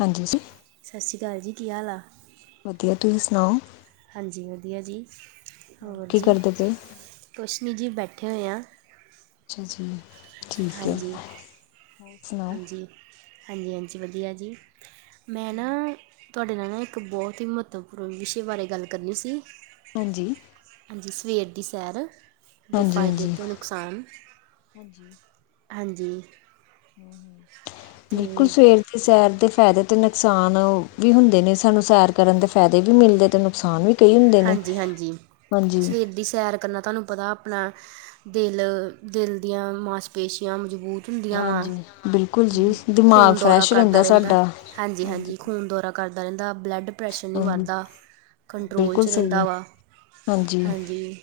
ਹਾਂਜੀ ਜੀ। ਸਤਿ ਸ਼੍ਰੀ ਅਕਾਲ ਜੀ, ਕੀ ਹਾਲ ਆ? ਵਧੀਆ, ਤੁਸੀਂ ਸੁਣਾਓ? ਹਾਂਜੀ ਵਧੀਆ ਜੀ, ਹੋਰ ਕੀ ਜੀ, ਕਰਦੇ ਪਏ ਕੁਛ ਨਹੀਂ ਜੀ ਬੈਠੇ ਹੋਏ ਹਾਂ। ਅੱਛਾ ਜੀ, ਠੀਕ ਐ। ਹਾਂਜੀ ਹਾਂਜੀ ਹਾਂਜੀ ਹਾਂਜੀ, ਵਧੀਆ ਜੀ ਮੈਂ ਨਾ ਤੁਹਾਡੇ ਨਾਲ ਨਾ ਇੱਕ ਬਹੁਤ ਹੀ ਮਹੱਤਵਪੂਰਨ ਵਿਸ਼ੇ ਬਾਰੇ ਗੱਲ ਕਰਨੀ ਸੀ। ਹਾਂਜੀ। ਹਾਂਜੀ, ਸਵੇਰ ਦੀ ਸੈਰ ਦੇ ਹਾਂਜੀ ਫਾਇਦੇ ਹਾਂਜੀ ਅਤੇ ਨੁਕਸਾਨ ਹਾਂਜੀ। ਹਾਂਜੀ। ਅਤੇ ਬਿਲਕੁਲ ਸਵੇਰ ਸੈਰ ਦੇ ਫ਼ਾਇਦੇ ਤੇ ਨੁਕਸਾਨ ਵੀ ਹੁੰਦੇ ਨੇ, ਸਾਨੂੰ ਸੈਰ ਕਰਨ ਦੇ ਫਾਇਦੇ ਵੀ ਮਿਲਦੇ ਤੇ ਨੁਕਸਾਨ ਵੀ ਕਈ ਹੁੰਦੇ ਨੇ ਹਾਂਜੀ ਹਾਂਜੀ, ਹਾਂਜੀ ਸਵੇਰ ਦੀ ਸੈਰ ਕਨ ਨਾ ਤੁਹਾਨੂੰ ਪਤਾ, ਆਪ ਦਿਲ ਦਿਲ ਦੀ ਮਾਪੇਸ਼ੀਆਂ ਮਜ਼ਬੂਤ ਹੁੰਦੀਆਂ ਵਾਂ, ਹਾਂਜੀ ਬਿਲਕੁਲ ਜੀ ਦਿਮਾਗ ਖੂਨ ਦੌਰਾ ਫਰੈਸ਼ ਕਰਦਾ ਰਹਿੰਦਾ, ਸਾਡਾ ਹਾਂਜੀ ਹਾਂਜੀ। ਖੂਨ ਦੌਰਾ ਕਰਦਾ ਰਹਿੰਦਾ, ਬੁਲੱਡ ਪਰੈਸ਼ਰ ਨੀ ਵੱਧ ਹਾਂਜੀ ਦਾ, ਕੰਟਰੋਲ ਬਿਲਕੁਲ 'ਚ ਰ ਸਹੀ ਰਹਿੰਦਾ ਹੈ ਵਾ, ਹਾਂਜੀ।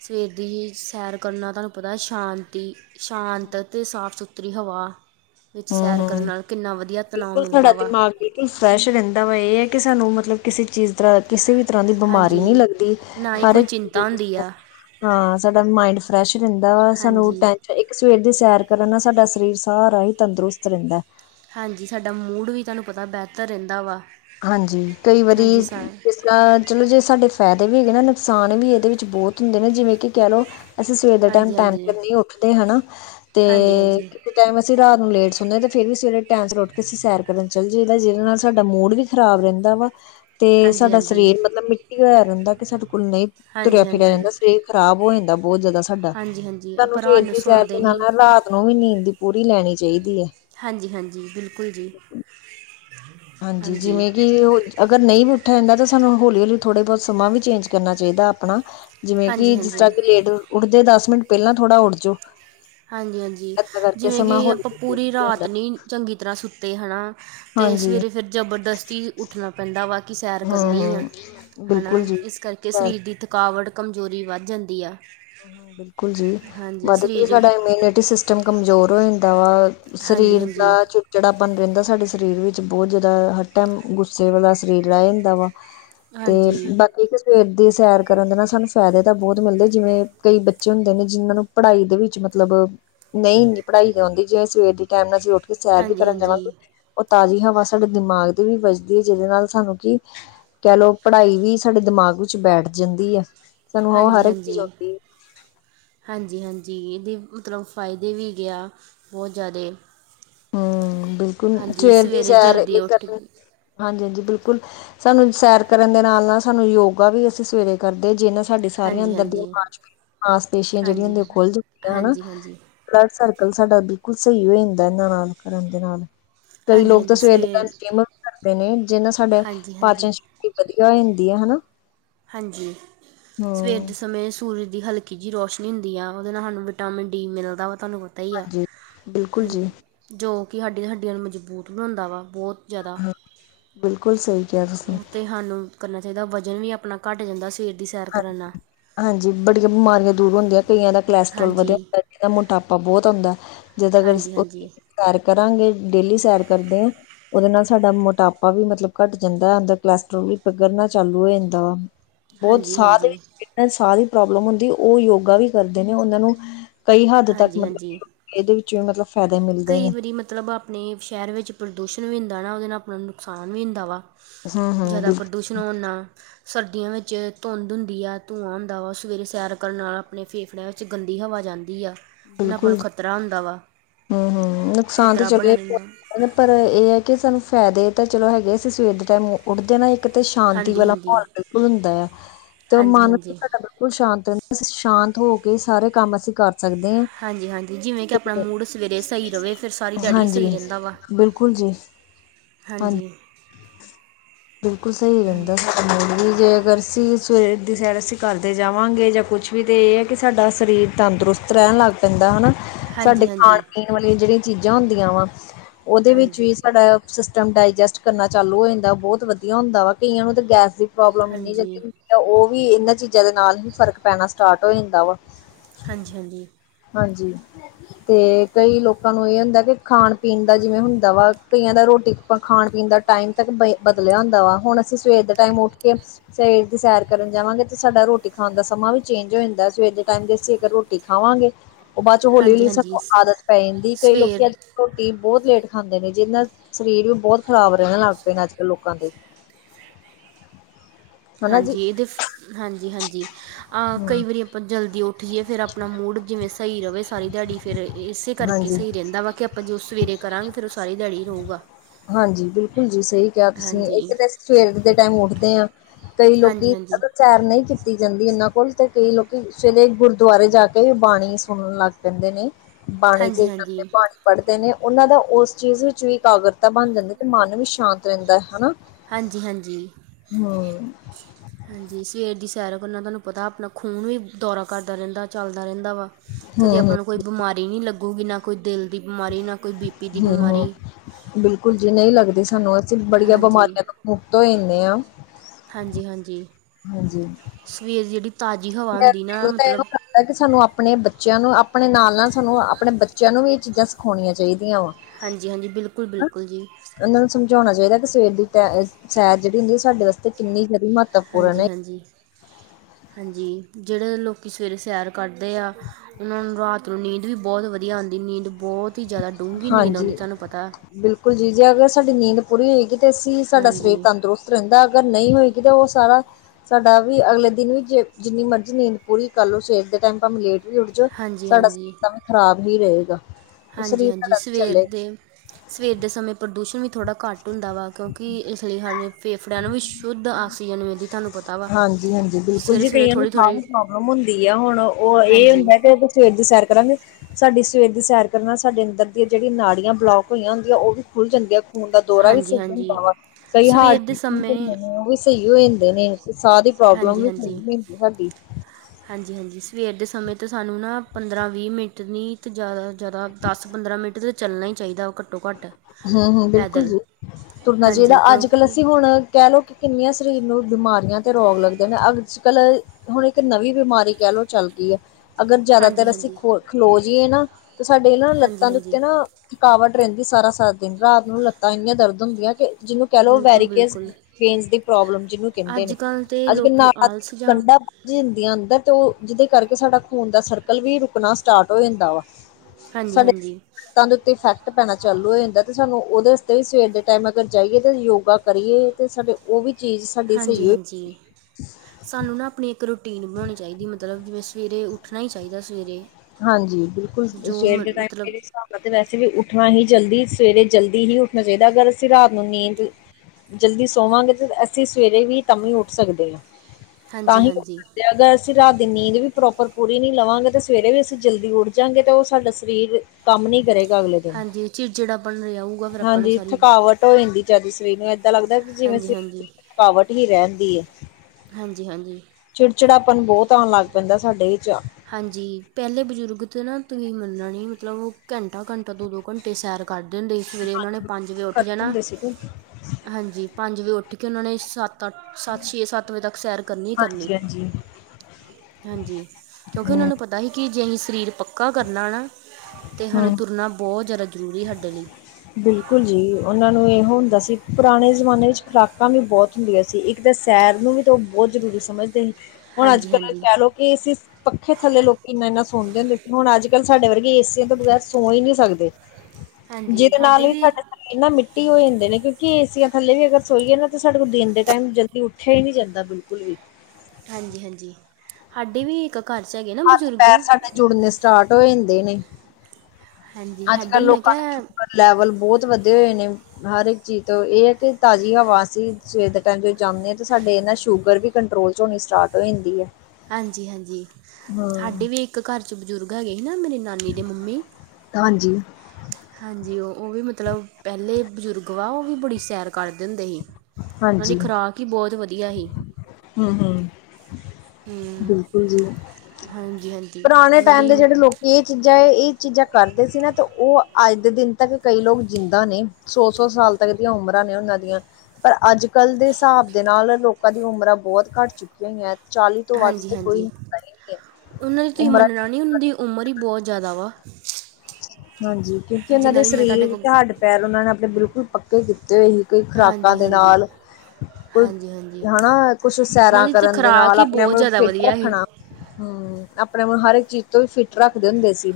ਸਵੇਰ ਦੀ ਸੈਰ ਕਰਨਾ, ਤੁਹਾਨੂੰ ਪਤਾ ਸ਼ਾਂਤੀ ਸ਼ਾਂਤ ਅਤੇ ਸਾਫ ਸੁਥਰੀ ਹਵਾ ਵਿੱਚ ਹਮ ਸੈਰ ਕਰਨ ਹਮ ਨਾਲ ਕਿੰਨਾ ਵਧੀਆ ਤਣਾਅ ਬਿਲਕੁਲ ਸਾਡਾ ਮਿਲਦਾ ਵਾ। ਦਿਮਾਗ ਬਿਲਕੁਲ ਫਰੈਸ਼ ਰਹਿੰਦਾ ਵਾ, ਇਹ ਹੈ ਕਿ ਸਾਨੂੰ ਮਤਲਬ ਕਿਸੇ ਚੀਜ਼ ਤਰ ਕਿਸੇ ਵੀ ਤਰ੍ਹਾਂ ਦੀ ਬਿਮਾਰੀ ਹਾਂਜੀ ਨੀ ਲੱਗਦੀ, ਨਾ ਹੀ ਹਰ ਕੋਈ ਇੱਕ ਚਿੰਤਾ ਹੁੰਦੀ ਆ ਹਾਂ ਸਾਡਾ ਮਾਇੰਡ ਫਰੈਸ਼ ਰਹਿੰਦਾ ਵਾ, ਸਾਨੂੰ ਹਾਂਜੀ ਟੈਸ਼ ਇੱਕ ਸਵੇਰ ਦੀ ਸੈਰ ਕਰਨ ਨਾਲ ਸਾਡਾ ਸਰੀਰ ਸਾਰਾ ਹੀ ਤੰਦਰੁਸਤ ਰਹਿੰਦਾ। ਹਾਂਜੀ, ਸਾਡਾ ਮੂਡ ਵੀ ਤੁਹਾਨੂੰ ਪਤਾ ਬਿਹਤਰ ਰਹਿੰਦਾ ਵਾ। ਹਾਂਜੀ ਕਈ ਵਾਰੀ ਹਾਂਜੀ ਸਾ ਅਸ ਅ ਚਲੋ ਜੇ ਸਾਡੇ ਫ਼ਾਇਦੇ ਵੀ ਹੈਗੇ ਨਾ ਨੁਕਸਾਨ ਵੀ ਇਹਦੇ ਵਿੱਚ ਬਹੁਤ ਹੁੰਦੇ ਨੇ ਜਿਵੇਂ ਕਿ ਕਹਿ ਲਓ ਅਸੀਂ ਸਵੇਰ ਦੇ ਟਾਈਮ ਹਾਂਜੀ ਟਾਈਮ ਹਾਂਜੀ ਤੇ ਨਹੀਂ ਉੱਠਦੇ ਹੈਾ ਹਾਂਜੀ ਹਾਂਜੀ ਤੇ ਹਾਂਜੀ ਟਾਈਮ ਅਸੀਂ ਰਾਤ ਨੂੰ ਲੇਟ ਸੁਣਦੇ ਫਿਰ ਵੀ ਸਵੇਰੇ ਟਾਈਮ ਚ ਉੱਠ ਕੇ ਅਸੀਂ ਸੈਰ ਕਰਨ ਚੱਲ ਜਏਦਾ ਜਿਹਦੇ ਨਾਲ ਸਾਡਾ ਮੂਡ ਵੀ ਖ਼ਰਾਬ ਰਹਿੰਦਾ ਵਾ ਤੇ ਹਾਂਜੀ ਸਾਡਾ ਸਰੀਰ ਮਤਲਬ ਮਿੱਟੀ ਹੋਇਆ ਰਹਿੰਦਾ ਕਿ ਸਾਡੇ ਕੋਲ ਨਹੀਂ ਤੁਰਿਆ ਹਾਂਜੀ ਫਿਰਿਆ ਹਾਂਜੀ ਜਾਂਦਾ ਸਰੀਰ ਖ਼ਰਾਬ ਹੋ ਜਾਂਦਾ ਬਹੁਤ ਜ਼ਿਆਦਾ ਸਾਡਾ ਹਾਂਜੀ ਹਾਂਜੀ ਸਾਨੂੰ ਆਪਾਂ ਰਾਤ ਸਵੇਰ ਨੂੰ ਦੀ ਸੈਰ ਸੌਂਦੇ ਦੇ ਨਹੀਂ ਨਾਲ ਨ ਵੀ ਨੀਂਦ ਦੀ ਪੂਰੀ ਲੈਣੀ ਚਾਹੀਦੀ ਹੈ ਹਾਂਜੀ ਹਾਂਜੀ ਬਿਲਕੁਲ ਜੀ ਹਾਂਜੀ ਜਿਵੇਂ ਕਿ ਉਹ ਅਗਰ ਨਹੀਂ ਵੀ ਉੱਠਿਆ ਜਾਂਦਾ ਤਾਂ ਸਾਨੂੰ ਹੌਲੀ ਹੌਲੀ ਥੋੜੇ ਬਹੁਤ ਸਮਾਂ ਵੀ ਚੇਂਜ ਕਰਨਾ ਚਾਹੀਦਾ ਆਪਣਾ ਜਿਵੇਂ ਹਾਂਜੀ ਕਿ ਜਿਸ ਹਾਂਜੀ ਤਰ੍ਹਾਂ ਕਿ ਲੇਟ ਉੱਠਦੇ ਦਸ ਮਿੰਟ ਪਹਿਲਾਂ ਥੋੜਾ ਉੱਠ ਜੋ ਹਾਂਜੀ ਹਾਂਜੀ ਜਿਵੇਂ ਕਿ ਹੌਲੀ ਆਪਾਂ ਹੌਲੀ ਪੂਰੀ ਚੇਂਜ ਹੁੰਦਾ। ਰਾਤ ਨਹੀਂ ਚੰਗੀ ਤਰ੍ਹਾਂ ਸੁੱਤੇ ਹੈ ਨਾ ਤੇ ਹਾਂਜੀ ਸਵੇਰੇ ਫੇਰ ਜਬਰਦਸਤੀ ਉੱਠਣਾ ਪੈਂਦਾ ਵਾ ਕਿ ਸੈਰ ਹੂੰ ਕਰਨੀ ਆ ਹੂੰ ਹੈ ਨਾ ਬਿਲਕੁਲ ਇਸ ਕਰਕੇ ਜੀ ਸਰੀਰ ਦੀ ਥਕਾਵਟ ਕਮਜ਼ੋਰੀ ਵੱਧ ਜਾਂਦੀ ਆ ਬਿਲਕੁਲ ਜੀ ਹਾਂਜੀ ਮਦਦ ਹੀ ਸਰੀਰ ਸਾਡਾ ਇਮਿਊਨਿਟੀ ਸਿਸਟਮ ਕਮਜ਼ੋਰ ਹੋ ਜਾਂਦਾ ਵਾ ਹਾਂਜੀ ਸਰੀਰ ਦਾ ਹਾਂਜੀ ਚਿੜਚਿੜਾਪਨ ਰਹਿੰਦਾ ਸਾਡੇ ਸਰੀਰ ਵਿੱਚ ਬਹੁਤ ਜ਼ਿਆਦਾ ਹਰ ਟਾਈਮ ਗੁੱਸੇ ਵਾਲਾ ਸਰੀਰ ਰਹਿ ਜਾਂਦਾ ਵਾ ਤੇ ਹਾਂਜੀ ਬਾਕੀ ਸਵੇਰ ਦੀ ਸੈਰ ਕਰਨ ਦੇ ਨਾਲ ਸਾਨੂੰ ਫਾਇਦੇ ਤਾਂ ਬਹੁਤ ਮਿਲਦੇ ਜਿਵੇਂ ਕਈ ਬੱਚੇ ਹੁੰਦੇ ਨੇ ਜਿਹਨਾਂ ਨੂੰ ਪੜ੍ਹਾਈ ਦੇ ਵਿੱਚ ਮਤਲਬ ਨਹੀਂ ਪੜ੍ਹਾਈ ਦੇ ਆਉਂਦੀ ਜਿਵੇਂ ਸਵੇਰ ਦੇ ਟਾਈਮ ਨਾਲ ਅਂ ਉੱਠ ਕੇ ਸੈਰ ਵੀ ਹਾਂਜੀ ਹਾਂਜੀ ਕਰਨ ਜਾਵਾਂਗੇ ਉਹ ਤਾਜ਼ੀ ਹਵਾ ਸਾਡੇ ਦਿਮਾਗ ਦੇ ਵੀ ਵੱਜਦੀ ਜਿਹਦੇ ਨਾਲ ਸਾਨੂੰ ਕਿ ਕਹਿ ਲਓ ਪੜ੍ਹਾਈ ਵੀ ਸਾਡੇ ਦਿਮਾਗ ਵਿੱਚ ਬੈਠ ਜਾਂਦੀ ਐ ਹਾਂਜੀ ਹਾਂਜੀ ਹਾਂਜੀ ਹਾਂਜੀ ਇਹਦੇ ਮਤਲਬ ਫਾਇਦੇ ਵੀ ਗਿਆ ਬਹੁਤ ਜ਼ਿਆਦੇ ਹੂੰ ਬਿਲਕੁਲ ਸਵੇਰ ਦੀ ਸਵੇਰੇ ਸੈਰ ਜਲਦੀ ਉੱਠ ਹਾਂਜੀ ਹਾਂਜੀ ਬਿਲਕੁਲ ਸਾਨੂੰ ਸੈਰ ਕਰਨ ਦੇ ਨਾਲ ਨਾਲ ਸਾਨੂੰ ਯੋਗਾ ਵੀ ਅਸੀਂ ਸਵੇਰੇ ਕਰਦੇ ਜਿਹਨਾਂ ਸਾਡੇ ਸਾਰੀਆਂ ਹਾਂਜੀ ਅੰਦਰ ਦੀਆਂ ਹਾਂਜੀ ਮਾਸਪੇਸ਼ੀਆਂ ਜਿਹੜੀਆਂ ਹਾਂਜੀ ਹੁੰਦੀਆਂ ਉਹ ਖੁੱਲ ਜਾਂਦੀਆਂ ਹਨਾ ਹਾਂਜੀ ਹਾਂਜੀ ਹਾਂਜੀ ਬਲੱਡ ਸਰਕਲ ਸਾਡਾ ਬਿਲਕੁਲ ਸਹੀ ਹੋ ਜਾਂਦਾ ਇਹਨਾਂ ਨਾਲ ਕਰਨ ਦੇ ਨਾਲ ਕਈ ਲੋਕ ਤਾਂ ਸਵੇਰ ਦੇ ਫੇਮ ਕਰਦੇ ਨੇ ਜਿਹਨਾਂ ਸਾਡੇ ਹਾਂਜੀ ਹਾਂਜੀ ਪਾਚਨ ਵਧੀਆ ਹੋ ਜਾਂਦੀ ਆ ਹਨਾ ਹਾਂਜੀ ਸਵੇਰ ਹੂੰ ਦੇ ਸਮੇਂ ਸੂਰਜ ਦੀ ਹਲਕੀ ਜੀ ਰੋਸ਼ਨੀ ਹੁੰਦੀ ਉਹਦੇ ਨਾਲ ਸਾਨੂੰ ਵਿਟਾਮਿਨ ਡੀ ਮਿਲਦਾ ਵਾ ਤੁਹਾਨੂੰ ਪਤਾ ਪਤਾ ਹੀ ਆ ਹਾਂਜੀ ਬਿਲਕੁਲ ਹਾਂ ਜੀ ਜੋ ਕਿ ਸਾਡੀ ਸਾਡੀਆਂ ਨੂੰ ਮਜ਼ਬੂਤ ਬਨਉਂਦਾ ਵਾ ਬਹੁਤ ਜ਼ਿਆਦਾ ਹਾਂ ਬਿਲਕੁਲ ਸਹੀ ਕਿਹਾ ਤੁਸੀਂ ਉਹ ਹਾਂ ਤੇ ਸਾਨੂੰ ਕਰਨਾ ਚਾਹੀਦਾ ਵਜ਼ਨ ਵੀ ਆਪਣਾ ਘੱਟ ਜਾਂਦਾ ਸਵੇਰ ਦੀ ਸੈਰ ਕਰਨ ਨਾਲ ਹਾਂਜੀ ਬੜੀਆਂ ਬਿਮਾਰੀਆਂ ਦੂਰ ਹੁੰਦੀਆਂ ਕਈਆਂ ਦਾ ਕੋਲੈਸਟਰ੍ਰੋਲ ਹਾਂਜੀ ਵਧਿਆ ਹੁੰਦਾ ਮੋਟਾਪਾ ਬਹੁਤ ਹੁੰਦਾ ਹਾਂਜੀ ਹਾਂਜੀ ਸੈਰ ਕਰਾਂਗੇ ਡੇਲੀ ਸੈਰ ਕਰਦੇ ਹ ਉਹਦੇ ਨਾਲ ਸਾਡਾ ਮੋਟਾਪਾ ਵੀ ਮਤਲਬ ਘੱਟ ਜਾਂਦਾ ਅੰਦਰ ਕੋਲੈਸਟਰੋਲ ਵੀ ਪੰਗਰਨਾ ਚਾਲੂ ਹੋ ਜਾਂਦਾ ਵਾ ਬਹੁਤ ਹਾਂਜੀ ਸਾਹ ਹਾਂਜੀ ਦੇ ਸਾਹ ਦੀ ਪ੍ਰੋਬਲਮ ਹੁੰਦੀ ਉਹ ਯੋਗਾ ਵੀ ਕਰਦੇ ਨੇ ਉਹਨਾਂ ਨੂੰ ਕਈ ਹੱਦ ਤੱਕ ਹਾਂਜੀ ਹਾਂਜੀ ਮਤਲਬ ਇਹਦੇ ਵਿੱਚ ਵੀ ਮਤਲਬ ਫ਼ਾਇਦੇ ਮਿਲਦੇ ਨੇ ਦੀ ਮਤਲਬ ਆਪ ਆਪਣੇ ਸ਼ਹਿਰ ਵਿੱਚ ਪ੍ਰਦੂਸ਼ਣ ਵੀ ਹੁੰਦਾ ਨਾ ਉਹਦੇ ਨਾਲ ਆਪਣਾ ਨੁਕਸਾਨ ਵੀ ਹੁੰਦਾ ਵਾ ਹੂੰ ਹੂੰ ਜਾਦਾ ਬਿਲਕੁਲ ਪ੍ਰਦੂਸ਼ਣ ਹੋਨਾ ਸਰਦੀਆਂ ਵਿੱਚ ਧੁੰਦ ਹੁੰਦੀ ਆ ਧੂੰਆਂ ਹੁੰਦਾ ਵਾ ਉਹ ਸਵੇਰੇ ਸੈਰ ਕਰਨ ਨਾਲ ਆਪਣੇ ਫੇਫੜਿਆਂ ਵਿੱਚ 'ਚ ਗੰਦੀ ਹਵਾ ਜਾਂਦੀ ਆ ਅਤੇ ਨਾਲ ਆਪਾਂ ਬਿਲਕੁਲ ਨੂੰ ਖਤਰਾ ਹੁੰਦਾ ਵਾ ਹੂੰ ਹੂੰ ਨੁਕਸਾਨ ਤਾਂ ਖਤਰਾ ਬਣਿਆ ਰਹਿੰਦਾ ਚੱਲੋ ਪਰ ਇਹ ਹੈ ਕਿ ਸਾਨੂੰ ਫ਼ਾਇਦੇ ਤਾਂ ਚਲੋ ਹੈਗੇ ਅਸੀਂ ਸਵੇਰ ਦੇ ਟਾਈਮ ਉੱਠਦੇ ਨਾ ਇੱਕ ਕਿਤੇ ਸ਼ਾਂਤੀ ਹਾਂਜੀ ਵਾਲਾ ਹਾਂਜੀ ਮਾਹੌਲ ਬਿਲਕੁਲ ਹੁੰਦਾ ਆ ਤੇ ਉਹ ਹਾਂਜੀ ਹਾਂਜੀ ਮਨਡਾ ਬਿਲਕੁਲ ਸ਼ਾਂਤ ਰਹਿ ਸ਼ਾਂਤ ਹੋ ਕੇ ਸਾਰੇ ਕੰਮ ਅਸੀਂ ਕਰ ਸਕਦੇ ਹਾਂ ਹਾਂਜੀ ਹਾਂਜੀ ਜਿਵੇਂ ਕਿ ਆਪਣਾ ਤੇ ਮੂਡ ਸਵੇਰੇ ਸਹੀ ਰਹੇ ਫਿਰ ਸਾਰੀ ਦਿਹਾੜੀ ਸਹੀ ਹਾਂਜੀ ਰਹਿੰਦਾ ਵਾ। ਬਿਲਕੁਲ ਜੀ ਹਾਂਜੀ। ਬਿਲਕੁਲ ਸਹੀ ਰਹਿੰਦਾ ਹੈ। [inaudible] ਜੇ ਅਗਰ ਅਸੀਂ ਸਵੇਰ ਦੀ ਸੈਰ ਅਸੀਂ ਕਰਦੇ ਜਾਵਾਂਗੇ ਜਾਂ ਕੁਛ ਵੀ ਤਾਂ ਇਹ ਹੈ ਕਿ ਸਾਡਾ ਸਰੀਰ ਤੰਦਰੁਸਤ। [unintelligible] ਲੱਗ ਪੈਂਦਾ ਹਨਾ ਹਾਂਜੀ ਸਾਡੇ ਖਾਣ ਹਾਂਜੀ ਪੀਣ ਵਾਲੀਆਂ ਜਿਹੜੀਆਂ ਚੀਜ਼ਾਂ ਹੁੰਦੀਆਂ ਵਾ। ਉਹਦੇ ਵਿੱਚ ਵੀ ਹਾਂਜੀ ਸਾਡਾ। ਸਿਸਟਮ ਡਾਇਜੈਸਟ ਕਰਨਾ ਚਾਲੂ ਹੋ ਜਾਂਦਾ ਬਹੁਤ ਵਧੀਆ ਹੁੰਦਾ ਵਾ ਕਈਆਂ ਨੂੰ ਤਾਂ ਗੈਸ ਦੀ। ਪ੍ਰੋਬਲਮ ਹੁੰਦੀ ਹਾਂਜੀ ਹਾਂਜੀ ਆ ਉਹ ਵੀ ਇਹਨਾਂ ਚੀਜ਼ਾਂ ਦੇ ਨਾਲ ਹੀ ਫਰਕ ਪੈਣਾ ਸਟਾਰਟ ਹੋ ਜਾਂਦਾ ਵਾ। ਹਾਂਜੀ ਹਾਂਜੀ। ਹਾਂਜੀ ਤੇ ਕਈ ਲੋਕਾਂ ਨੂੰ ਇਹ ਹੁੰਦਾ ਕਿ ਖਾਣ। ਪੀਣ ਦਾ ਜਿਵੇਂ ਹੁੰਦਾ ਵਾ ਕਈਆਂ ਦਾ ਰੋਟੀ। ਖਾਣ-ਪੀਣ ਦਾ ਟਾਈਮ ਤੱਕ ਬ ਬਦਲਿਆ ਹੁੰਦਾ ਵਾ ਹੁਣ ਅਸੀਂ ਸਵੇਰ ਦੇ ਟਾਈਮ ਉੱਠ ਕੇ ਸਵੇਰ ਦੀ ਸੈਰ ਕਰਨ ਜਾਵਾਂਗੇ, ਤੇ ਸਾਡਾ ਰੋਟੀ ਖਾਣ ਦਾ ਸਮਾਂ ਵੀ ਚੇਂਜ ਹੋ ਜਾਂਦਾ ਸਵੇਰ ਦੇ ਟਾਈਮ ਦੀ ਅਸੀਂ ਅਗਰ ਰੋਟੀ ਖਾਵਾਂਗੇ, ਉਹ ਬਾਅਦ ਚ ਹਾਂਜੀ ਹੌਲੀ-ਹੌਲੀ ਹਾਂਜੀ ਸਾਨੂੰ ਸ ਆਦਤ ਪੈ ਜਾਂਦੀ ਕਈ ਲੋਕੀ ਸਵੇਰ ਅੱਜ‌ ਰੋਟੀ ਬਹੁਤ ਲੇਟ ਖਾਂਦੇ ਨੇ ਜਿਹਦੇ ਨਾਲ ਸਰੀਰ ਵੀ ਬਹੁਤ ਖ਼ਰਾਬ ਰਹਿਣ ਲੱਗ ਪਏ ਨੇ ਅੱਜ-ਕੱਲ੍ਹ ਲੋਕਾਂ ਦੇ। ਤੇ [inaudible] ਹਨਾ ਜੀ ਹਾਂਜੀ, ਇਹਦੇ ਹਾਂਜੀ-ਹਾਂਜੀ, ਆ ਹਮ ਕਈ ਵਾਰੀ ਆਪਾਂ ਜਲਦੀ ਉੱਠ ਉੱਠੀ ਇਏ ਫਿਰ ਆਪਣਾ ਮੂਡ ਜਿਵੇਂ ਸਹੀ ਰਹੇ ਸਾਰੀ ਦਿਹਾੜੀ ਫਿਰ ਇਸੇ ਕਰਕੇ ਹਾਂਜੀ ਸਹੀ ਰਹਿੰਦਾ ਵਾ ਕਿ ਆਪਾ ਜੋ ਉਹ ਸਵੇਰੇ ਕਰਾਂਗੇ ਫਿਰ ਉਹ ਸਾਰੀ ਦਿਹਾੜੀ ਰਹੂਗਾ। ਹਾਂਜੀ, ਬਿਲਕੁਲ ਜੀ ਸਹੀ ਕਿਹਾ ਤੁਸੀਂ ਹਾਂਜੀ ਇੱਕ ਤਾਂ ਅਸੀਂ ਸਵੇਰ ਦੇ ਟਾਈਮ ਉੱਠਦੇ ਹਾਂ। ਕਈ ਹਾਂਜੀ ਲੋਕੀ। ਹਾਂਜੀ ਸੈਰ ਨਹੀਂ ਕੀਤੀ ਜਾਂਦੀ ਇਹਨਾਂ ਕੋਲ ਅਤੇ ਕਈ ਲੋਕ ਸਵੇਰੇ ਗੁਰਦੁਆਰੇ ਜਾ ਕੇ ਬਾਣੀ ਸੁਣਨ ਲੱਗ ਕਹਿੰਦੇ ਨੇ ਬਾਣੀ ਜ ਹਾਂਜੀ ਆਪ ਹਾਂਜੀ ਬਾਣੀ ਪੜ੍ਹਦੇ ਨੇ ਉਹਨਾਂ ਦਾ ਉਸ ਚੀਜ਼ ਵਿੱਚ ਵੀ ਏਕਾਗਰ ਮਨ ਜਾਂਦੇ ਤੇ ਮਨ ਵੀ ਸ਼ਾਂਤ ਰਹਿੰਦਾ ਹੈਨਾ। ਹਾਂਜੀ-ਹਾਂਜੀ। ਹਾਂਜੀ ਸਵੇਰ ਦੀ ਸੈਰ ਕਰਨਾ ਤੁਹਾਨੂੰ ਪਤਾ ਆਪਣਾ ਖੂਨ ਵੀ ਦੌਰਾ ਕਰਦਾ ਰਹਿੰਦਾ, ਚੱਲਦਾ ਰਹਿੰਦਾ ਵਾ। ਹੂੰ, ਕਦੇ ਆਪਾਂ ਹੂੰ, ਨੂੰ ਕੋਈ ਬਿਮਾਰੀ ਨਹੀਂ ਲੱਗੂਗੀ ਨਾ ਕੋਈ ਦਿਲ ਦੀ ਬਿਮਾਰੀ, ਨਾ ਕੋਈ ਬੀ ਪੀ ਦੀ ਹੂੰ। ਹੂੰ। ਬਿਮਾਰੀ। ਬਿਲਕੁਲ ਜੀ, ਨਹੀਂ ਲੱਗਦੇ ਸਾਨੂੰ। ਬੜੀਆਂ ਹਾਂਜੀ ਬਿਮਾਰੀਆਂ ਤੱਕ ਮੁਕਤ ਹੋਨਿਆ, ਹਾਂਜੀ ਹਾਂਜੀ ਹਾਂਜੀ। ਸਵੇਰ ਦੀ ਜਿਹੜੀ ਤਾਜ਼ੀ ਹਵਾ ਹੁੰਦੀ ਨਾ ਮੈਨੂੰ ਤਾਂ ਇਹੋ ਮਤਲਬ। ਲੱਗਦਾ ਕਿ ਸਾਨੂੰ ਆਪਣੇ ਬੱਚਿਆਂ ਨੂੰ ਆਪਣੇ ਨਾਲ-ਨਾਲ ਸਾਨੂੰ ਆਪਣੇ ਬੱਚਿਆਂ ਨੂੰ ਵੀ ਇਹ ਚੀਜ਼ਾਂ ਸਿਖਾਉਣੀਆਂ ਚਾਹੀਦੀਆਂ ਵਾ। ਹਾਂਜੀ-ਹਾਂਜੀ, ਬਿਲਕੁਲ-ਬਿਲਕੁਲ ਜੀ। ਉਹਨਾਂ ਨੂੰ ਸਮਝਾਉਣਾ ਚਾਹੀਦਾ ਕਿ ਸਵੇਰ ਦੀ ਟੈਮ ਸੈਰ ਜਿਹੜੀ ਹੁੰਦੀ ਉਹ ਸਾਡੇ ਵਾਸਤੇ। ਕਿੰਨੀ ਗਰੀਮਤ ਹਾਂਜੀ-ਹਾਂਜੀ-ਹਾਂਜੀ, ਜਿਹੜੇ ਲੋਕ ਸਵੇਰੇ ਸੈਰ ਕਰਦੇ ਆ। ਉਹਨਾਂ ਨੂੰ ਰਾਤ ਨੂੰ ਨੀਂਦ ਵੀ ਬਹੁਤ ਵਧੀਆ ਆਉਂਦੀ, ਨੀਂਦ ਬਹੁਤ ਹੀ ਜ਼ਿਆਦਾ ਡੂੰਘੀ ਨੀਂਦ ਆਉਂਦੀ ਹਾਂਜੀ ਤੁਹਾਨੂੰ ਪਤਾ ਐ। ਬਿਲਕੁਲ ਜੀ, ਜੀ ਅਗਰ ਸਾਡੀ ਨੀਂਦ ਪੂਰੀ ਹੋਏਗੀ ਤੇ ਅਸੀਂ ਸਾਡਾ ਸਰੀਰ ਹਾਂਜੀ ਤੰਦਰੁਸਤ ਰਹਿੰਦਾ ਦਾ ਅਗਰ ਨਹੀਂ ਹੋਏਗੀ ਤਾਂ ਉਹ ਸਾਰਾ ਸਾਡਾ ਵੀ ਅਗਲੇ ਦਿਨ ਵੀ ਜੇ ਜਿੰਨੀ ਮਰਜ਼ੀ ਨੀਂਦ ਪੂਰੀ ਕਰ ਲਓ ਸਵੇਰ ਦੇ ਟਾਈਮ ਭਾਵੇ ਲੇਟ ਛੇਤੀ ਉੱਠ ਜੋ ਹਾਂਜੀ ਸਾਡਾ ਸਰੀਰ ਤਾਂ ਵੀ ਖ਼ਰਾਬ ਹੀ ਰਹੇਗਾ। ਉਹ ਸਰੀਰ ਹਾਂਜੀ-ਹਾਂਜੀ, ਸਾਡਾ ਸਵੇਰ ਚੱਲੇ ਦੇ ਸਵੇਰ ਦੇ ਸਮੇਂ ਪ੍ਰਦੂਸ਼ਣ ਵੀ ਥੋੜ੍ਹਾ ਘੱਟ ਹੁੰਦਾ ਵਾ ਕਿਉਂਕਿ ਇਸ ਲਈ ਸਾਡੇ ਫੇਫੜਿਆਂ ਨੂੰ ਵੀ ਸ਼ੁੱਧ ਆਕਸੀਜਨ ਮਿਲਦੀ ਤੁਹਾਨੂੰ ਪਤਾ। ਵਾ ਹਾਂਜੀ-ਹਾਂਜੀ, ਬਿਲਕੁਲ ਸਵੇਰੇ ਜੀ ਸਵੇਰੇ ਕਈਆਂ ਨੂੰ ਥੋੜ੍ਹੀ ਸਾ ਦੀ ਥੋੜ੍ਹੀ ਪ੍ਰੋਬਲਮ ਹੁੰਦੀ ਹੈ, ਹੁਣ ਉਹ ਇਹ ਹਾਂਜੀ ਹੁੰਦਾ ਕਿ ਸਵੇਰ ਦੀ ਸੈਰ। ਕਰਾਂਗੇ। ਸਾਡੀ ਸਵੇਰ ਦੀ ਸੈਰ ਕਰਨ ਨਾਲ ਸਾਡੇ ਅੰਦਰ ਦੀਆਂ ਜਿਹੜੀਆਂ ਨਾੜੀਆਂ ਬਲੋਕ ਹੋਈਆਂ ਹੁੰਦੀਆਂ ਉਹ ਵੀ ਖੁੱਲ ਜਾਂਦੀਆਂ। ਖੂਨ ਦਾ ਦੌਰਾ ਵੀ ਹਾਂਜੀ ਸੁਹੀ ਹਾਂਜੀ ਹੁੰਦਾ ਵਾ ਕਈ ਹਾਰਡ ਸਵੇਰ ਦੇ ਸਮੇਂ ਉਹ ਵੀ। ਸਹੀ ਹੋ ਜਾਂਦੇ ਨੇ ਸਾ ਦੀ ਪ੍ਰੋਬਲਮ ਵੀ ਘਟ ਹੋ ਜਾਂਦੀ ਸਾਡੀ। ਹਾਂਜੀ-ਹਾਂਜੀ ਸਵੇਰ ਦੇ ਸਮੇਂ ਤਾਂ ਸਾਨੂੰ ਨਾ ਪੰਦਰਾਂ-ਵੀਹ ਮਿੰਟ ਨੀ ਤਾਂ ਜ਼ਿਆਦਾ ਜ਼ਿਆਦਾ ਦਸ-ਪੰਦਰਾਂ ਮਿੰਟ ਤਾਂ ਚੱਲਣਾ ਹੀ ਚਾਹੀਦਾ ਘੱਟੋ-ਘੱਟ। ਹੂੰ-ਹੂੰ ਬਿਲਕੁਲ ਜੀ, ਤੁਰਨਾ ਚਾਹੀਦਾ ਹਾਂਜੀ ਅੱਜ-ਕੱਲ੍ਹ ਕਿਉਂਕਿ ਅਸੀਂ ਹੁਣ ਕਹਿ ਲਓ ਕਿ ਕਿੰਨੀਆਂ ਸਰੀਰ ਨੂੰ ਬਿਮਾਰੀਆਂ ਤੇ ਰੋਗ ਲੱਗਦੇ ਨੇ ਅੱਜ-ਕੱਲ੍ਹ ਹੁਣ ਇੱਕ ਨਵੀਂ ਬਿਮਾਰੀ ਕਹਿ ਲਓ ਚੱਲ ਗਈ ਹੈ। ਅਗਰ ਹਾਂਜੀ ਜ਼ਿਆਦਾਤਰ ਅਸੀਂ ਹਾਂਜੀ ਖ ਖਲੋ ਜਾਈਏ ਨਾ ਤੇ ਸਾਡੇ ਨਾ ਹਾਂਜੀ ਲੱਤਾਂ ਦੇ ਹਾਂਜੀ ਉੱਤੇ ਨਾ ਥਕਾਵਟ ਰਹਿੰਦੀ ਸਾਰਾ-ਸਾਰਾ ਦਿਨ ਰਾਤ ਨੂੰ ਲੱਤਾਂ ਇੰਨੀਆਂ ਦਰਦ ਹੁੰਦੀਆਂ ਕਿ ਜਿਹਨੂੰ ਕਹਿ ਲਓ ਬਿਲਕੁਲ ਵੈਰੀਕੇਜ ਬਿਲਕੁਲ ਪੇਨ ਦੀ ਪ੍ਰੋਬਲਮ ਜਿਹਨੂੰ ਕਹਿੰਦੇ ਅੱਜ ਨੇ ਕੱਲ੍ਹ ਤਾਂ ਅੱਜ ਲੋਕ ਕਿੰਨਾ ਆਲਸ ਜਾਂ ਗੰਦਾ ਜਿਣਦੀਆਂ ਅੰਦਰ ਤੇ ਉਹ ਜਿਹਦੇ ਕਰਕੇ ਸਾਡਾ ਖੂਨ ਦਾ ਸਰਕਲ ਵੀ ਰੁਕਣਾ ਸਟਾਰਟ ਹੋ ਜਾਂਦਾ ਵਾ। ਹਾਂਜੀ ਸਾਡੇ ਹਾਂਜੀ ਹਤਾਂ ਦੇ ਉੱਤੇ ਇਫੈਕਟ ਪੈਣਾ ਚਾਲੂ ਹੋ ਜਾਂਦਾ। ਸਾਨੂੰ ਉਹਦੇ ਵੀ ਸਵੇਰ ਦੇ ਟਾਈਮ ਅਗਰ ਜਾਈਏ ਤੇ ਯੋਗਾ ਕਰੀਏ ਤੇ ਸਾਡੇ ਉਹ ਵੀ ਚੀਜ਼ ਸਾਡੀ ਸਹਿ ਹੋਏ ਜੀ। ਸਾਨੂੰ ਨਾ ਆਪਣੀ ਇੱਕ ਰੂਟੀਨ ਬਣਾਉਣੀ ਚਾਹੀਦੀ ਮਤਲਬ ਜਿਵੇਂ ਸਵੇਰੇ ਉੱਠਣਾ ਹੀ ਚਾਹੀਦਾ ਸਵੇਰੇ ਹਾਂਜੀ। ਬਿਲਕੁਲ ਜੋ ਸਵੇਰ ਮ ਦੇ ਟਮ ਮੇਰੇ ਮਤਲਬ ਹਿਸਾਬ ਤੇ ਵੈਸੇ ਵੀ ਉੱਠਣਾ ਹੀ ਜਲਦੀ ਸਵੇਰੇ ਜਲਦੀ ਹੀ ਉੱਠਣਾ ਚਾਹੀਦਾ ਅਗਰ ਅਸੀਂ ਰਾਤ ਨੂੰ ਨੀਂਦ ਜਲਦੀ ਸੋਵਾਂਗੇ ਤੇ ਅਸੀਂ ਸਵੇਰੇ ਵੀ ਤਾਵੀ ਉੱਠ ਸਕਦੇ ਹਾਂ। ਤਾਂ ਹਾਂਜੀ ਹੀ ਹਾਂਜੀ ਉਹਦੇ ਅਗਰ ਅਸੀਂ ਰਾਤ ਦੀ ਨੀਂਦ ਵੀ ਪ੍ਰੋਪਰ ਪੂਰੀ ਨੀ ਲਵਾਂਗੇ ਤੇ ਸਵੇਰੇ ਵੀ ਅਸੀਂ ਜਲਦੀ ਉੱਡ ਜਾਂਗੇ ਤਾਂ ਉਹ ਸਾਡਾ ਸਰੀਰ ਕੰਮ ਨੀ ਕਰੇਗਾ। ਅਗਲੇ ਦਿਨ ਹਾਂਜੀ, ਚਿੜਚਿੜਾ ਪਣ ਰਿਹਾ ਉਹ। ਹਾਂਜੀ, ਥਕਾਵਟ। ਹੋ ਜਾਂਦੀ ਜਦ ਸਰੀਰ ਨੂੰ ਏਦਾਂ ਲੱਗਦਾ ਕਿ ਜਿਵੇਂ ਹਾਂਜੀ ਸਰੀਰ ਹਾਂਜੀ ਦੀ ਥਕਾਵਟ ਹੀ ਰਹਿੰਦੀ ਹੈ। ਹਾਂਜੀ- ਹਾਂਜੀ। ਚਿੜਚਿੜਾਪਨ ਬਹੁਤ ਆਉਣ ਲੱਗ ਪੈਂਦਾ ਸਾਡੇ ਵਿੱਚ। ਹਾਂਜੀ। ਪਹਿਲੇ ਬਜ਼ੁਰਗ ਤੇ ਨਾ ਤੁਸੀਂ ਮੰਨਣਾ ਨਹੀਂ ਮਤਲਬ ਉਹ ਘੰਟਾ- ਘੰਟਾ, ਦੋ- ਦੋ ਘੰਟੇ ਸੈਰ ਕਰਦੇ ਹੁੰਦੇ ਸਵੇਰੇ ਉਹਨਾਂ ਨੇ ਹਾਂਜੀ, ਪੰਜ ਵਜੇ ਉੱਠ ਕਰਦੇ ਜਾਣਾ। ਹੁੰਦੇ ਸੀਗੇ ਹਾਂਜੀ। ਪੰਜ ਵਜੇ ਉੱਠ ਕੇ ਉਹਨਾਂ ਨੇ ਸੱਤ ਤਾਂ ਸੱਤ- ਛੇ -ਸੱਤ ਵਜੇ ਤੱਕ ਸੈਰ ਕਰਨੀ- ਕਰਨੀ। ਹਾਂਜੀ ਹਾਂਜੀ ਹਾਂਜੀ। ਕਿਉਂਕਿ ਉਹਨਾਂ ਹਮ ਨੂੰ ਪਤਾ ਹੀ ਕਿ ਜੇ ਅਸੀਂ ਸਰੀਰ ਪੱਕਾ ਕਰਨਾ ਨਾ। ਤਾਂ ਸਾਨੂੰ ਹਮ ਤੁਰਨਾ ਬਹੁਤ ਜ਼ਿਆਦਾ ਜ਼ਰੂਰੀ ਸਾਡੇ ਲਈ। ਬਿਲਕੁਲ ਜੀ ਉਹਨਾਂ ਨੂੰ ਇਹੋ ਹੁੰਦਾ ਸੀ ਪੁਰਾਣੇ ਜ਼ਮਾਨੇ ਵਿੱਚ ਖੁਰਾਕਾਂ ਵੀ ਬਹੁਤ ਹੁੰਦੀਆਂ ਸੀ। ਇੱਕ ਤਾਂ ਸੈਰ ਨੂੰ ਵੀ ਤਾਂ ਉਹ ਬਹੁਤ ਜ਼ਰੂਰੀ ਸਮਝਦੇ ਸੀ। ਹੁਣ ਅੱਜ ਹਾਂਜੀ ਕੱਲ ਹਾਂਜੀ ਕਹਿ ਲਓ ਕਿ ਅਸੀਂ ਪੱਖੇ ਥੱਲੇ ਲੋਕੀ ਇਨਾ- ਇਨਾ ਸੋਦੇ ਹੁੰਦੇ ਸੀ। ਹੁਣ ਅੱਜ ਕੱਲ੍ਹ ਸਾਡੇ ਵਰਗੇ ਏ ਸੀਆਂ ਤੋਂ ਬਗੈਰ ਸੋ ਹੀ ਨਹੀਂ ਸਕਦੇ। ਹਾਂਜੀ ਜਿਹਦੇ ਨਾਲ ਸਾਡੇ ਵੀ ਸਾਡਾ ਇਨਾ ਮਿੱਟੀ ਹੋ ਜਾਂਦੇ ਨੇ ਕਿਉਂਕਿ ਏ ਸੀਆਂ ਥੱਲੇ ਵੀ ਅਗਰ ਸੋਈਏ ਨਾ ਤਾਂ ਸਾਡੇ ਕੋਲ ਦਿਨ ਦੇ ਟਾਈਮ ਜਲ ਉੱਠਿਆ ਹੀ ਨਹੀਂ ਜਾਂਦਾ। ਬਿਲਕੁਲ ਵੀ ਹਾਂਜੀ- ਹਾਂਜੀ ਹਾਡੀ ਵੀ ਇੱਕ ਘਰ ਚ' ਹੈ। ਗ ਹੱਥ- ਪੈਰ ਸਾਡੇ ਜੁੜਨੇ ਸਟਾਰਟ ਹੋ ਜਾਂਦੇ ਨੇ। ਹਾਂਜੀ ਅੱਜ ਸਾਡੇ ਕੱਲ੍ਹ ਵੀ ਮੈਂ ਲੋਕਾਂ ਦੇ ਕਿਹਾ ਸ਼ੂਗਰ ਲੈਵਲ ਬਹੁਤ ਵਧੇ ਹੋਏ ਨੇ। ਹਰ ਇੱਕ ਚੀਜ਼ ਤੋਂ ਇਹ ਹੈ ਕਿ ਤਾਜ਼ੀ ਹਵਾ ਅਸੀਂ। ਸਵੇਰ ਦੇ ਟਾਈਮ ਜ ਜਾਂਦੇ ਹਾਂ ਤੇ ਸਾਡੇ ਇਹ ਨਾ ਸ਼ੂਗਰ ਵੀ ਕੰਟਰੋਲ 'ਚ ਹੋਣੀ ਸਟਾਰਟ ਹੋ ਜਾਂਦੀ ਹੈ। ਹਾਂਜੀ- ਹਾਂਜੀ ਹੂੰ ਹਾਡੇ ਵੀ ਇੱਕ ਘਰ ਚ' ਬਜ਼ੁਰਗ ਹੈਗੇ ਸੀ ਨਾ ਮੇਰੇ ਨਾਨ ਮ ਦੇ ਮੰਮੀ। ਹਾਂਜੀ, ਹਾਂਜੀ, ਉਹ- ਉਹ ਵੀ ਮਤਲਬ ਪਹਿਲੇ ਬਜ਼ੁਰਗ ਵਾ। ਉਹ ਵੀ ਬੜੀ ਸੈਰ ਕਰਦੇ ਹੁੰਦੇ ਸੀ। ਉਹ ਦੀ ਖੁਰਾਕ ਹੀ ਬਹੁਤ ਵਧੀਆ ਹੀ। ਹਮ- ਹਮ ਹੂੰ ਬਿਲਕੁਲ ਜੀ। ਹਾਂਜੀ ਹਾਂਜੀ ਪੁਰਾਣੇ ਉਹਨਾਂ ਟਾਈਮ ਦੀ ਦੇ ਜਿਹੜੇ ਲੋਕ ਇਹ ਚੀਜ਼ਾਂ, ਇਹ ਚੀਜ਼ਾਂ ਕਰਦੇ ਸੀ ਨਾ ਤੇ ਉਹ ਅੱਜ ਦੇ ਦਿਨ ਤੱਕ ਕਈ ਲੋਕ ਜਿੰਦਾ ਨੇ। ਸੌ- ਸੌ ਸਾਲ ਤੱਕ ਦੀਆਂ ਉਮਰਾਂ ਨੇ ਉਹਨਾਂ ਦੀਆਂ। ਪਰ ਅੱਜ ਕੱਲ੍ਹ ਦੇ ਹਿਸਾਬ ਦੇ ਨਾਲ ਲੋਕ ਲੋਕਾਂ ਦੀ ਉਮਰਾਂ ਬਹੁਤ ਘੱਟ ਚੁੱਕੀਆਂ ਹੋਈਆਂ। ਚਾਲੀ ਤੋਂ ਵੱਧ ਹਾਂਜੀ ਤੇ ਕੋਈ ਹਾਂਜੀ ਹੁੰਦਾ ਹੀ ਨਹੀਂ ਏ ਉਮਰਾਂ। ਉਹਦੀ ਉਮਰ ਹੀ ਬਹੁਤ ਜ਼ਿਆਦਾ ਵਾ। ਹਾਂਜੀ, ਕਿਉਂਕਿ ਉਹਨਾਂ ਦੇ ਜਿਨ੍ਹਾਂ ਦੀ ਮੈਂ ਤੁਹਾਡੇ ਸਰੀਰ ਕੋਲ ਤੇ ਹੱਡ ਪੈਰ ਉਹਨਾਂ ਨੇ ਆਪਣੇ ਬਿਲਕੁਲ ਪੱਕੇ ਕੀਤੇ ਹੋਏ ਸੀ। ਕਈ ਖੁਰਾਕਾਂ ਹਾਂਜੀ ਦੇ ਹਾਂਜੀ ਨਾਲ। ਕੋਈ ਹਾਂਜੀ ਹਾਂਜੀ ਹੈ ਨਾ ਕੁਛ ਉਹਨਾਂ ਸੈਰਾਂ ਦੀ ਤਾਂ ਕਰਨ ਦੇ ਖੁਰਾਕ ਨਾਲ ਹੀ ਆਪਣੇ- ਆਪ ਬਹੁਤ ਨੂੰ ਜ਼ਿਆਦਾ ਫਿੱਟ ਵਧੀਆ ਸੀ ਰੱਖਣਾ। ਹਮ, ਆਪਣੇ ਨੂੰ ਹਰ ਇੱਕ ਚੀਜ਼ ਤੋਂ ਵੀ ਫਿਟ ਰੱਖਦੇ ਹੁੰਦੇ ਸੀ।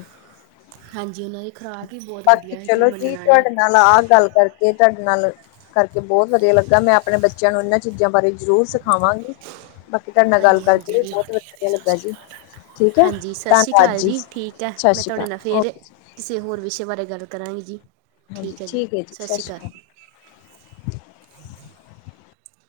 ਹਾਂਜੀ। ਉਹਨਾਂ ਦੀ ਖੁਰਾਕ ਹੀ ਬਹੁਤ ਬਾਕੀ ਵਧੀਆ ਸੀ ਤੁਸੀਂ ਚਲੋ ਜੀ, ਮੰਨਣਾ ਨਹੀਂ ਤੁਹਾਡੇ ਨਾਲ ਆਹ ਗੱਲ ਕਰਦੇ ਇਹ ਤੁਹਾਡੇ ਨਾਲ ਕਰਕੇ ਬਹੁਤ ਵਧੀਆ ਲੱਗਾ। ਮੈਂ ਆਪਣੇ ਬੱਚਿਆਂ ਨੂੰ ਇਹਨਾਂ ਚੀਜ਼ਾਂ ਬਾਰੇ ਜ਼ਰੂਰ ਸਿਖਾਵਾਂਗੀ। ਬਾਕੀ ਤੁਹਾਡੇ ਨਾਲ ਗੱਲ ਹਾਂਜੀ ਹਾਂਜੀ ਕਰਕੇ ਜੀ ਬਹੁਤ ਵਧੀਆ ਲੱਗਾ ਜੀ। ਠੀਕ ਹੈ ਹਾਂਜੀ, ਸਤਿ ਸ੍ਰੀ ਧੰਨਵਾਦ ਅਕਾਲ ਜੀ। ਠੀਕ ਹੈ, ਸਤਿ ਮੈਂ ਸ਼੍ਰੀ ਅਕਾਲ ਤੁਹਾਡੇ ਨਾਲ ਫੇਰ ਓਕੇ ਜੀ ਕਿਸੇ ਹੋਰ ਵਿਸ਼ੇ ਬਾਰੇ ਗੱਲ ਕਰਾਂਗੇ ਜੀ। ਠੀਕ ਹੈ, ਜੀ ਸਤਿ ਸ਼੍ਰੀ ਅਕਾਲ।